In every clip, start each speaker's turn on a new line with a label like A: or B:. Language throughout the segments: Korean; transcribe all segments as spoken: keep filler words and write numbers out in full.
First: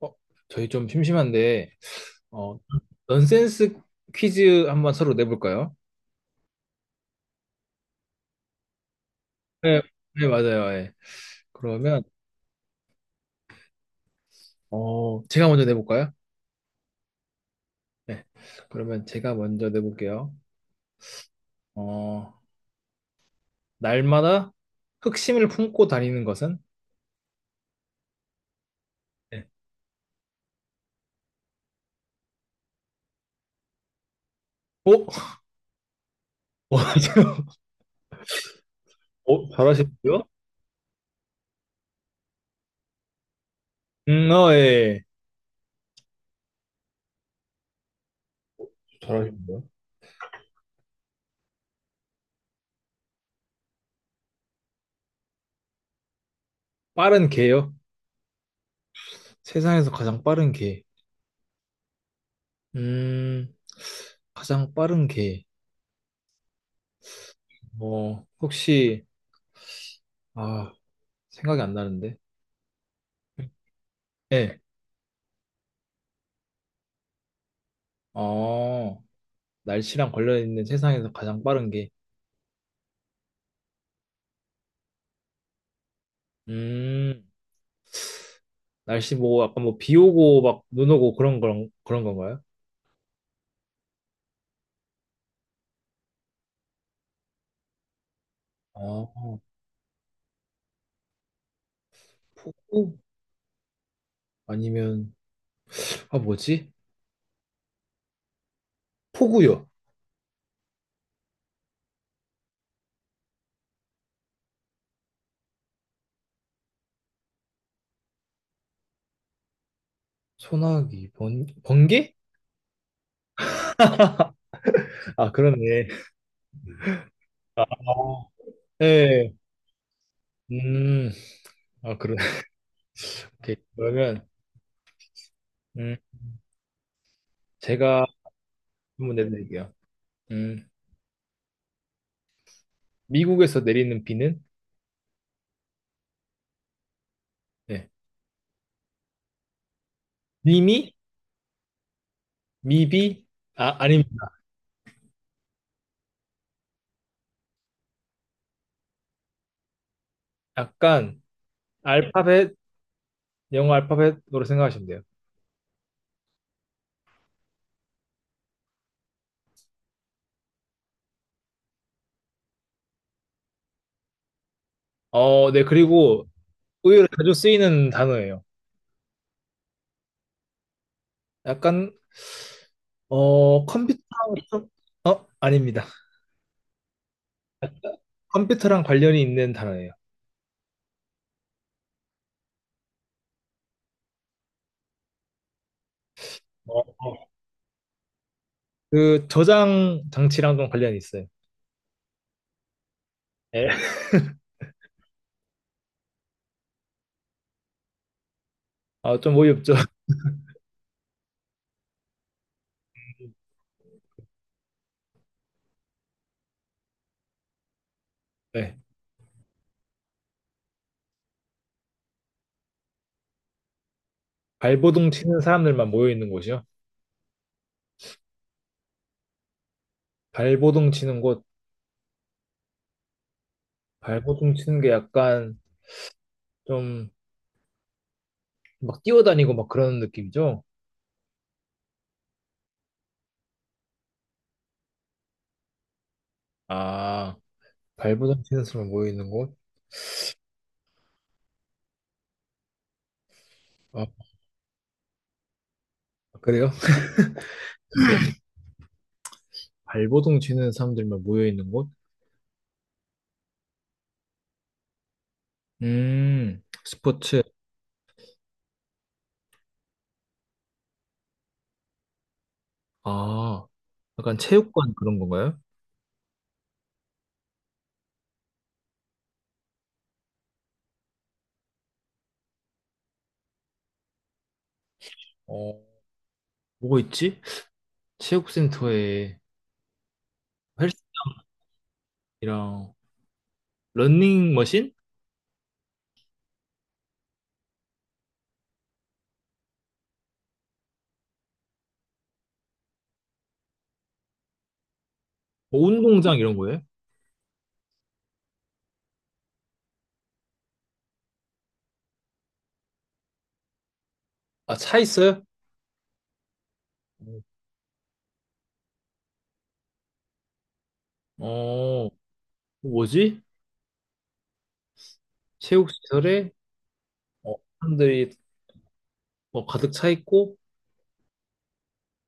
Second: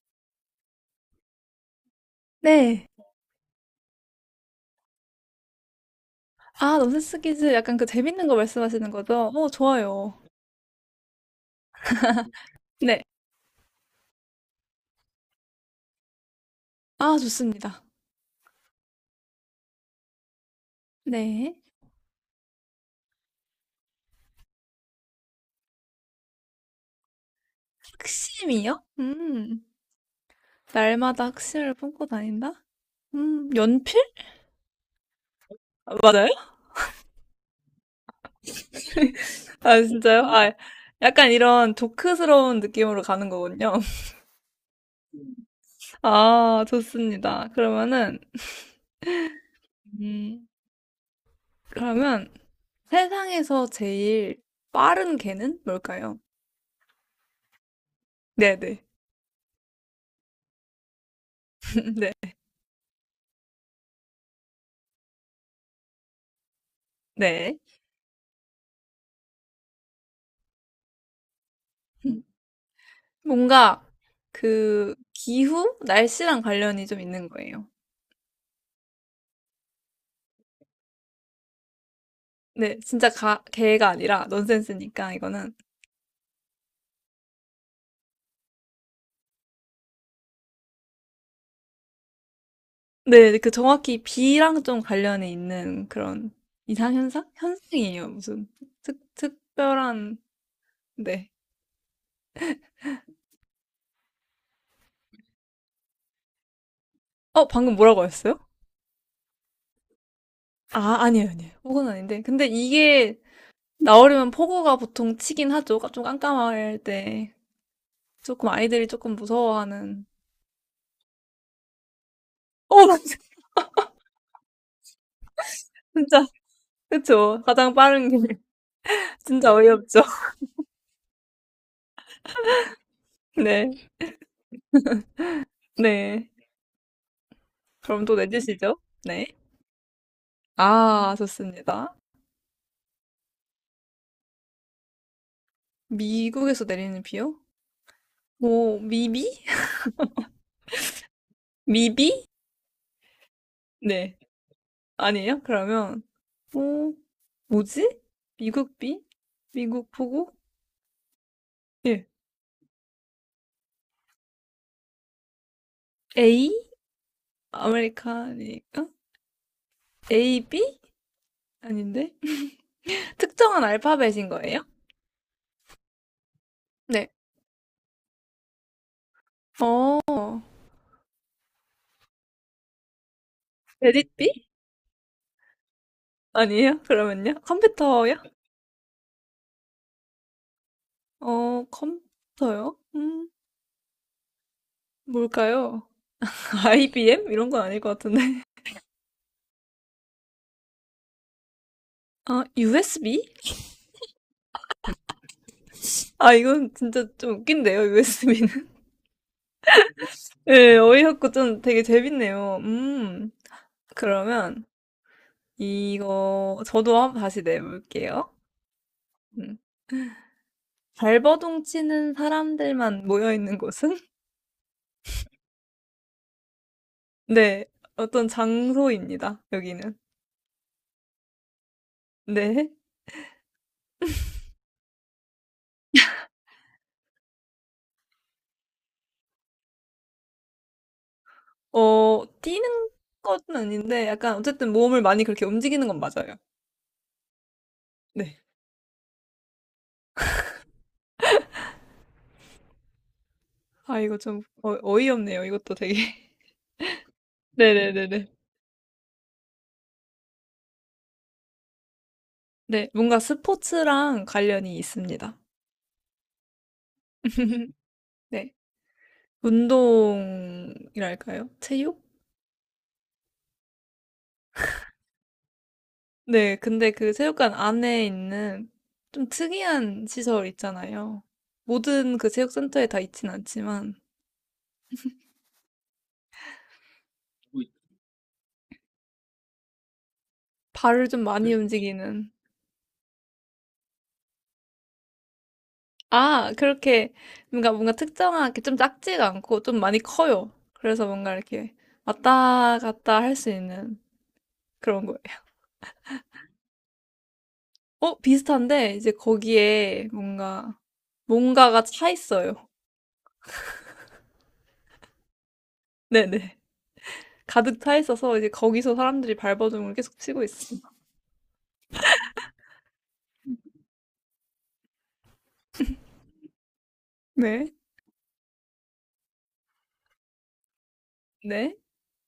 A: 어, 저희 좀 심심한데, 어,
B: 네.
A: 넌센스 퀴즈 한번 서로 내볼까요?
B: 아, 넌센스 퀴즈 약간 그 재밌는 거 말씀하시는 거죠? 어,
A: 네,
B: 좋아요.
A: 네, 맞아요. 예. 그러면,
B: 네.
A: 어, 제가 먼저 내볼까요?
B: 아, 좋습니다.
A: 네. 그러면 제가 먼저 내볼게요.
B: 네.
A: 어, 날마다 흑심을 품고 다니는 것은?
B: 학심이요?
A: 네.
B: 음. 날마다 학심을 품고 다닌다? 음, 연필?
A: 오?
B: 아, 맞아요?
A: 어, 지금- 어,
B: 아,
A: 잘하시는데요?
B: 진짜요? 아, 약간 이런 조크스러운 느낌으로 가는 거군요.
A: 음, 어, 예.
B: 아, 좋습니다. 그러면은,
A: 잘하시는데요?
B: 음, 그러면 세상에서 제일 빠른 개는 뭘까요?
A: 빠른 개요?
B: 네네.
A: 세상에서 가장 빠른 개.
B: 네.
A: 음, 가장 빠른 개.
B: 네.
A: 어, 혹시, 아, 생각이 안 나는데.
B: 뭔가
A: 예.
B: 그 기후? 날씨랑 관련이 좀 있는 거예요.
A: 어, 날씨랑 관련있는 세상에서 가장 빠른 게,
B: 네, 진짜 가, 개가 아니라 넌센스니까 이거는.
A: 음, 날씨 뭐, 약간 뭐, 비 오고 막, 눈 오고 그런, 그런, 그런 건가요?
B: 네, 그 정확히 비랑 좀 관련이 있는 그런 이상현상? 현상이에요. 무슨 특,
A: 어,
B: 특별한, 네.
A: 폭우? 아니면, 아, 뭐지?
B: 어, 방금 뭐라고 하셨어요?
A: 폭우요.
B: 아, 아니에요, 아니에요. 폭우는 아닌데. 근데 이게 나오려면 폭우가 보통 치긴 하죠. 좀 깜깜할 때. 조금 아이들이 조금 무서워하는.
A: 소나기, 번, 번개?
B: 어,
A: 아, 그러네.
B: 진짜. 그쵸.
A: 아,
B: 가장 빠른 게
A: 예.
B: 진짜 어이없죠.
A: 음, 아, 그러네. 오케이.
B: 네,
A: 그러면, 음,
B: 네.
A: 제가
B: 그럼 또 내주시죠.
A: 한번
B: 네.
A: 내드릴게요. 음,
B: 아, 좋습니다.
A: 미국에서 내리는 비는,
B: 미국에서 내리는 비요?
A: 네.
B: 뭐, 미비?
A: 미미?
B: 미비?
A: 미비? 아,
B: 네.
A: 아닙니다.
B: 아니에요? 그러면, 뭐, 뭐지? 미국 비? 미국 보고?
A: 약간,
B: 예.
A: 알파벳, 영어 알파벳으로 생각하시면 돼요.
B: A? 아메리카니까? 에이비? 아닌데? 특정한 알파벳인 거예요?
A: 어, 네, 그리고 의외로
B: 네.
A: 자주 쓰이는 단어예요.
B: 어,
A: 약간, 어,
B: 레딧 B?
A: 컴퓨터랑, 좀- 어, 아닙니다.
B: 아니에요? 그러면요? 컴퓨터요?
A: 컴퓨터랑 관련이 있는 단어예요.
B: 어, 컴퓨터요? 음, 뭘까요?
A: 어,
B: 아이비엠?
A: 어.
B: 이런 건 아닐 것 같은데.
A: 그 저장 장치랑 좀 관련이 있어요.
B: 아, 유에스비?
A: 네.
B: 아, 이건 진짜 좀 웃긴데요, 유에스비는.
A: 아, 좀 어이없죠.
B: 예, 어이없고 좀 되게 재밌네요. 음, 그러면 이거 저도 한번 다시 내볼게요.
A: 네.
B: 음. 발버둥 치는 사람들만 모여 있는 곳은?
A: 발버둥 치는 사람들만 모여 있는 곳이요.
B: 네, 어떤 장소입니다, 여기는.
A: 발버둥 치는 곳,
B: 네.
A: 발버둥 치는 게 약간 좀 막 뛰어다니고 막 그런 느낌이죠.
B: 어, 뛰는 건 아닌데, 약간 어쨌든 몸을 많이 그렇게 움직이는 건 맞아요.
A: 아,
B: 네.
A: 발버둥 치는 사람만 모여 있는 곳.
B: 아,
A: 아,
B: 이거 좀 어, 어이없네요. 이것도 되게.
A: 그래요?
B: 네네네네.
A: 발버둥 치는 사람들만 모여 있는 곳?
B: 네, 뭔가 스포츠랑 관련이 있습니다.
A: 음, 스포츠.
B: 네, 운동이랄까요? 체육?
A: 아, 약간 체육관 그런 건가요?
B: 네, 근데 그 체육관 안에 있는 좀 특이한 시설 있잖아요. 모든 그 체육센터에 다 있진 않지만,
A: 어, 뭐가 있지? 체육센터에
B: 발을 좀 많이 그, 움직이는.
A: 헬스랑 러닝머신?
B: 아, 그렇게 뭔가 뭔가 특정하게 좀 작지가 않고 좀 많이 커요. 그래서 뭔가 이렇게 왔다 갔다 할 수 있는 그런 거예요.
A: 뭐 운동장 이런 거예요?
B: 어, 비슷한데 이제 거기에 뭔가 뭔가가 차 있어요.
A: 아, 차 있어요?
B: 네네. 가득 차 있어서 이제 거기서 사람들이 발버둥을 계속 치고 있어요.
A: 어, 뭐지? 체육시설에 어,
B: 네.
A: 사람들이 뭐 가득 차 있고
B: 네.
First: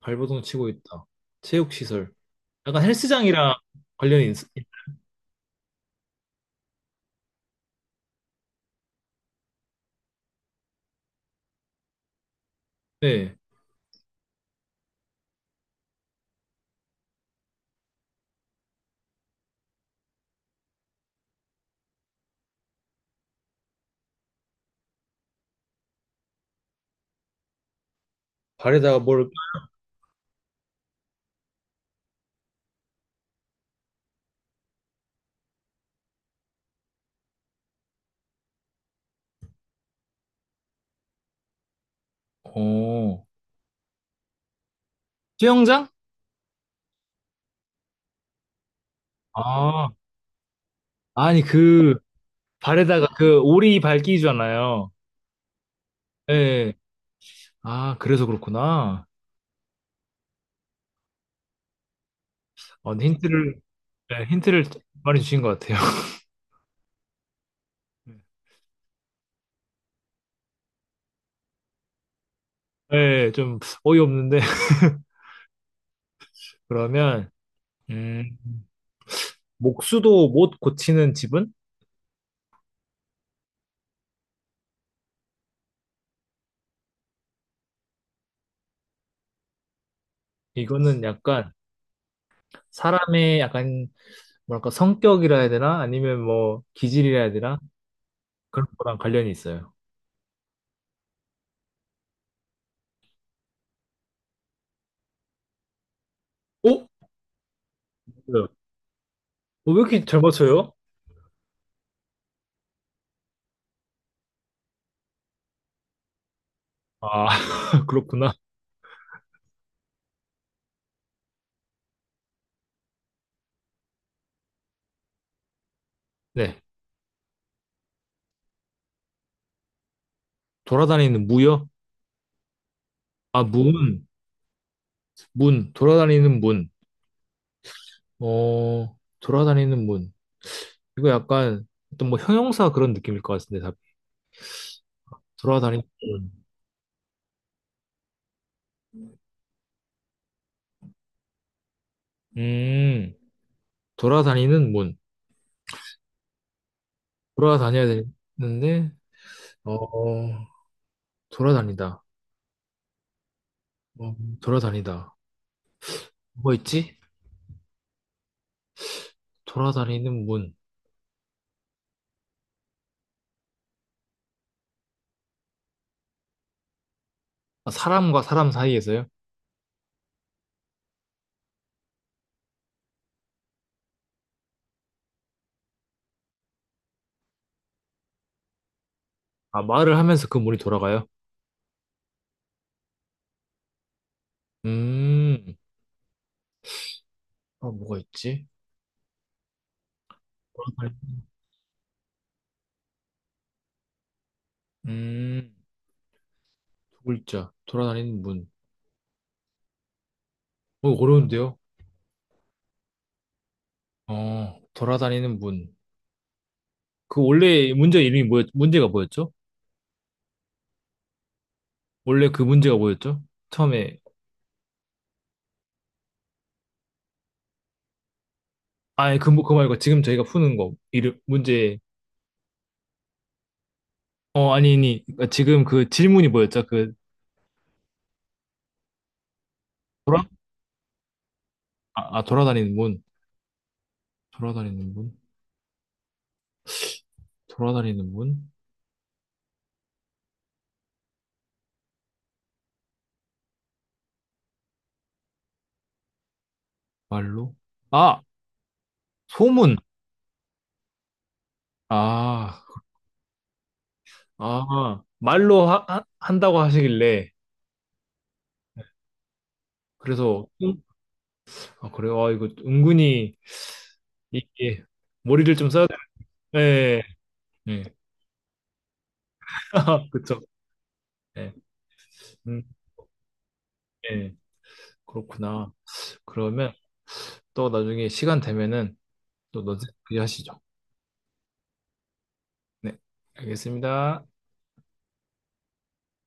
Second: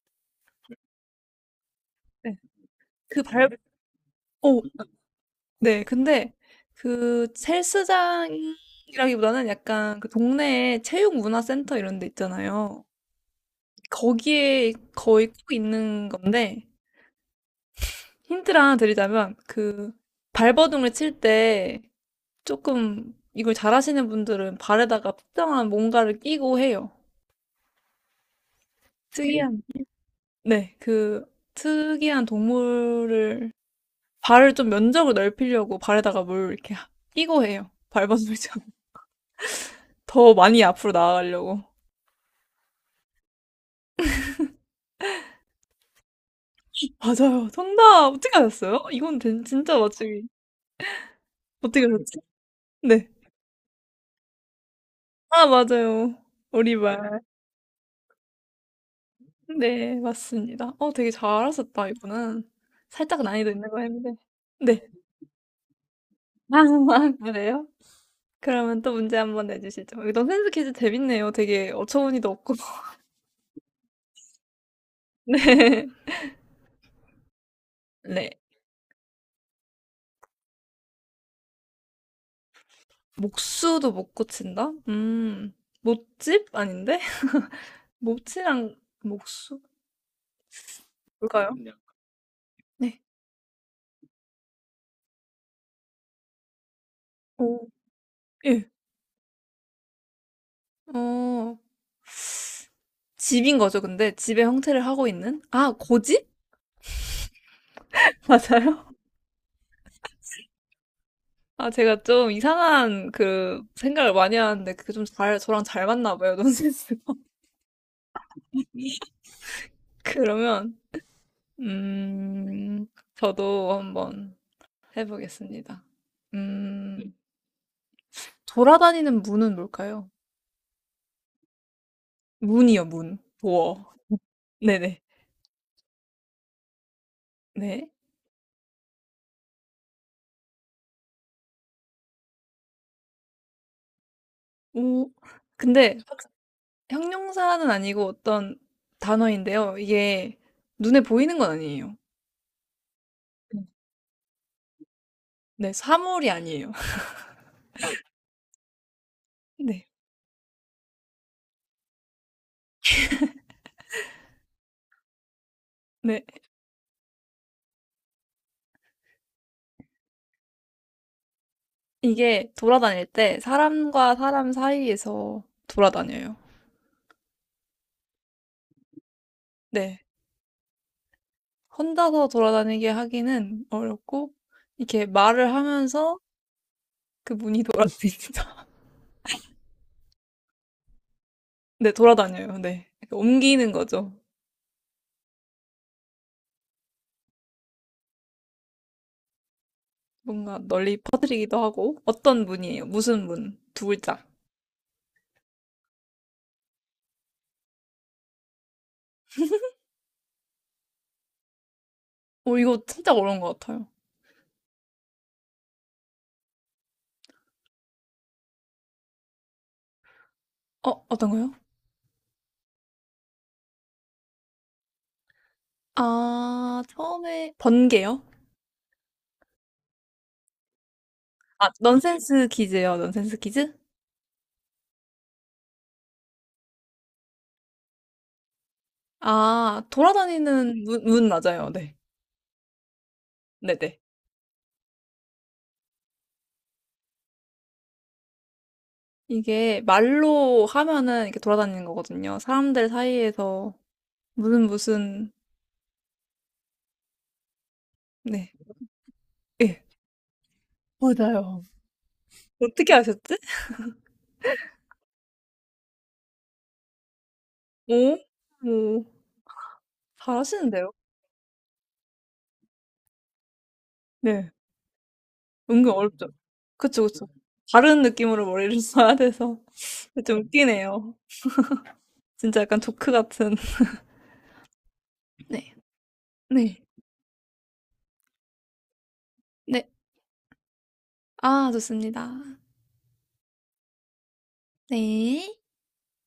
A: 발버둥 치고 있다. 체육시설.
B: 네.
A: 약간
B: 그
A: 헬스장이랑
B: 발
A: 관련이 있,
B: 어 네. 근데 그 헬스장이라기보다는 약간 그 동네에 체육문화센터 이런 데 있잖아요.
A: 네.
B: 거기에 거의 꼭 있는 건데 힌트를 하나 드리자면 그 발버둥을 칠 때 조금 이걸 잘하시는 분들은 발에다가 특정한 뭔가를 끼고 해요.
A: 발에다가 뭘,
B: 특이한 네. 그 특이한 동물을 발을 좀 면적을 넓히려고 발에다가 뭘 이렇게 하- 끼고 해요. 발버둥이처럼. 더 많이 앞으로 나아가려고.
A: 어, 수영장?
B: 맞아요. 정답! 어떻게 아셨어요? 이건 된- 진짜
A: 아,
B: 맞추기.
A: 아니
B: 어떻게
A: 그
B: 아셨지?
A: 발에다가
B: 네.
A: 그 오리 발끼잖아요.
B: 아, 맞아요.
A: 예. 예.
B: 오리발.
A: 아 그래서 그렇구나.
B: 네, 맞습니다. 어, 되게 잘하셨다, 이분은.
A: 어, 근데
B: 살짝 난이도
A: 힌트를
B: 있는 거 했는데.
A: 예, 힌트를
B: 네.
A: 많이 주신 것 같아요.
B: 아, 그래요? 그러면 또 문제 한번 내주시죠. 이런 센스 퀴즈 재밌네요. 되게 어처구니도 없고.
A: 예, 좀 어이없는데
B: 네.
A: 그러면
B: 네.
A: 음, 목수도 못 고치는 집은?
B: 목수도 못 고친다? 음, 못집? 아닌데? 못이랑 목수?
A: 이거는
B: 뭘까요?
A: 약간
B: 네.
A: 사람의 약간 뭐랄까 성격이라 해야 되나? 아니면 뭐 기질이라 해야 되나?
B: 오,
A: 그런
B: 예.
A: 거랑 관련이 있어요.
B: 어, 집인 거죠, 근데? 집의 형태를 하고 있는? 아, 고집?
A: 어? 어,
B: 맞아요?
A: 왜 이렇게 잘 맞춰요?
B: 아, 제가 좀 이상한 그 생각을 많이 하는데 그게 좀 잘, 저랑 잘 맞나 봐요, 논센스가.
A: 아 그렇구나.
B: 그러면, 음, 저도 한번 해보겠습니다.
A: 네
B: 음, 돌아다니는 문은 뭘까요?
A: 돌아다니는 무요?
B: 문이요, 문.
A: 아무 무는
B: 도어. 네네.
A: 문, 돌아다니는 문.
B: 네.
A: 어, 돌아다니는 문. 이거 약간 어떤 뭐 형용사 그런 느낌일 것 같은데, 답이.
B: 오
A: 돌아다니는
B: 근데 확
A: 문.
B: 형용사는 아니고 어떤 단어인데요. 이게 눈에 보이는 건 아니에요.
A: 음,
B: 네.
A: 돌아다니는 문.
B: 네. 사물이 아니에요.
A: 돌아다녀야 되는데,
B: 네.
A: 어, 돌아다니다. 어, 돌아다니다.
B: 네.
A: 뭐 있지? 돌아다니는 문.
B: 이게 돌아다닐 때 사람과 사람 사이에서 돌아다녀요.
A: 아, 사람과 사람 사이에서요?
B: 네. 혼자서 돌아다니게 하기는 어렵고 이렇게 말을 하면서 그 문이 돌아다니다
A: 아, 말을 하면서 그 문이 돌아가요?
B: 네. 돌아다녀요. 네. 옮기는 거죠.
A: 음, 아, 뭐가 있지?
B: 뭔가 널리
A: 돌아다니,
B: 퍼뜨리기도 하고 어떤 문이에요? 무슨 문? 두 글자.
A: 음, 두 글자. 돌아다니는 문. 어, 어려운데요?
B: 오 이거 진짜 어려운 것 같아요.
A: 어, 돌아다니는 문. 그 원래 문제 이름이 뭐였, 문제가 뭐였죠?
B: 어 어떤 거요?
A: 원래 그 문제가 뭐였죠? 처음에,
B: 아 처음에 번개요?
A: 아니, 그, 뭐- 그거 말고 지금 저희가 푸는 거, 이름,
B: 아
A: 문제,
B: 넌센스 퀴즈요. 넌센스 퀴즈?
A: 어, 아니, 아니, 그러니까 지금 그 질문이 뭐였죠? 그,
B: 아
A: 돌아,
B: 돌아다니는 문, 문 맞아요. 네
A: 아, 아, 돌아다니는 문.
B: 네네.
A: 돌아다니는 문? 돌아다니는 문?
B: 이게 말로 하면은 이렇게 돌아다니는 거거든요. 사람들 사이에서 무슨 무슨
A: 말로? 아,
B: 네
A: 소문!
B: 예. 맞아요.
A: 아,
B: 어떻게 아셨지?
A: 아, 말로 하, 하- 한다고 하시길래,
B: 오, 오
A: 그래서, 음,
B: 잘하시는데요?
A: 아, 그래요? 아, 이거 은근히,
B: 네.
A: 이게, 머리를 좀 써야
B: 은근
A: 돼.
B: 어렵죠.
A: 네,
B: 그쵸, 그쵸.
A: 네.
B: 다른 느낌으로 머리를 써야 돼서 좀
A: 그쵸.
B: 웃기네요.
A: 네.
B: 진짜
A: 음,
B: 약간 조크 같은.
A: 네. 그렇구나.
B: 네.
A: 그러면
B: 네.
A: 또 나중에 시간 되면은 또
B: 네.
A: 논센스 하시죠.
B: 아, 좋습니다.
A: 네, 알겠습니다.
B: 네.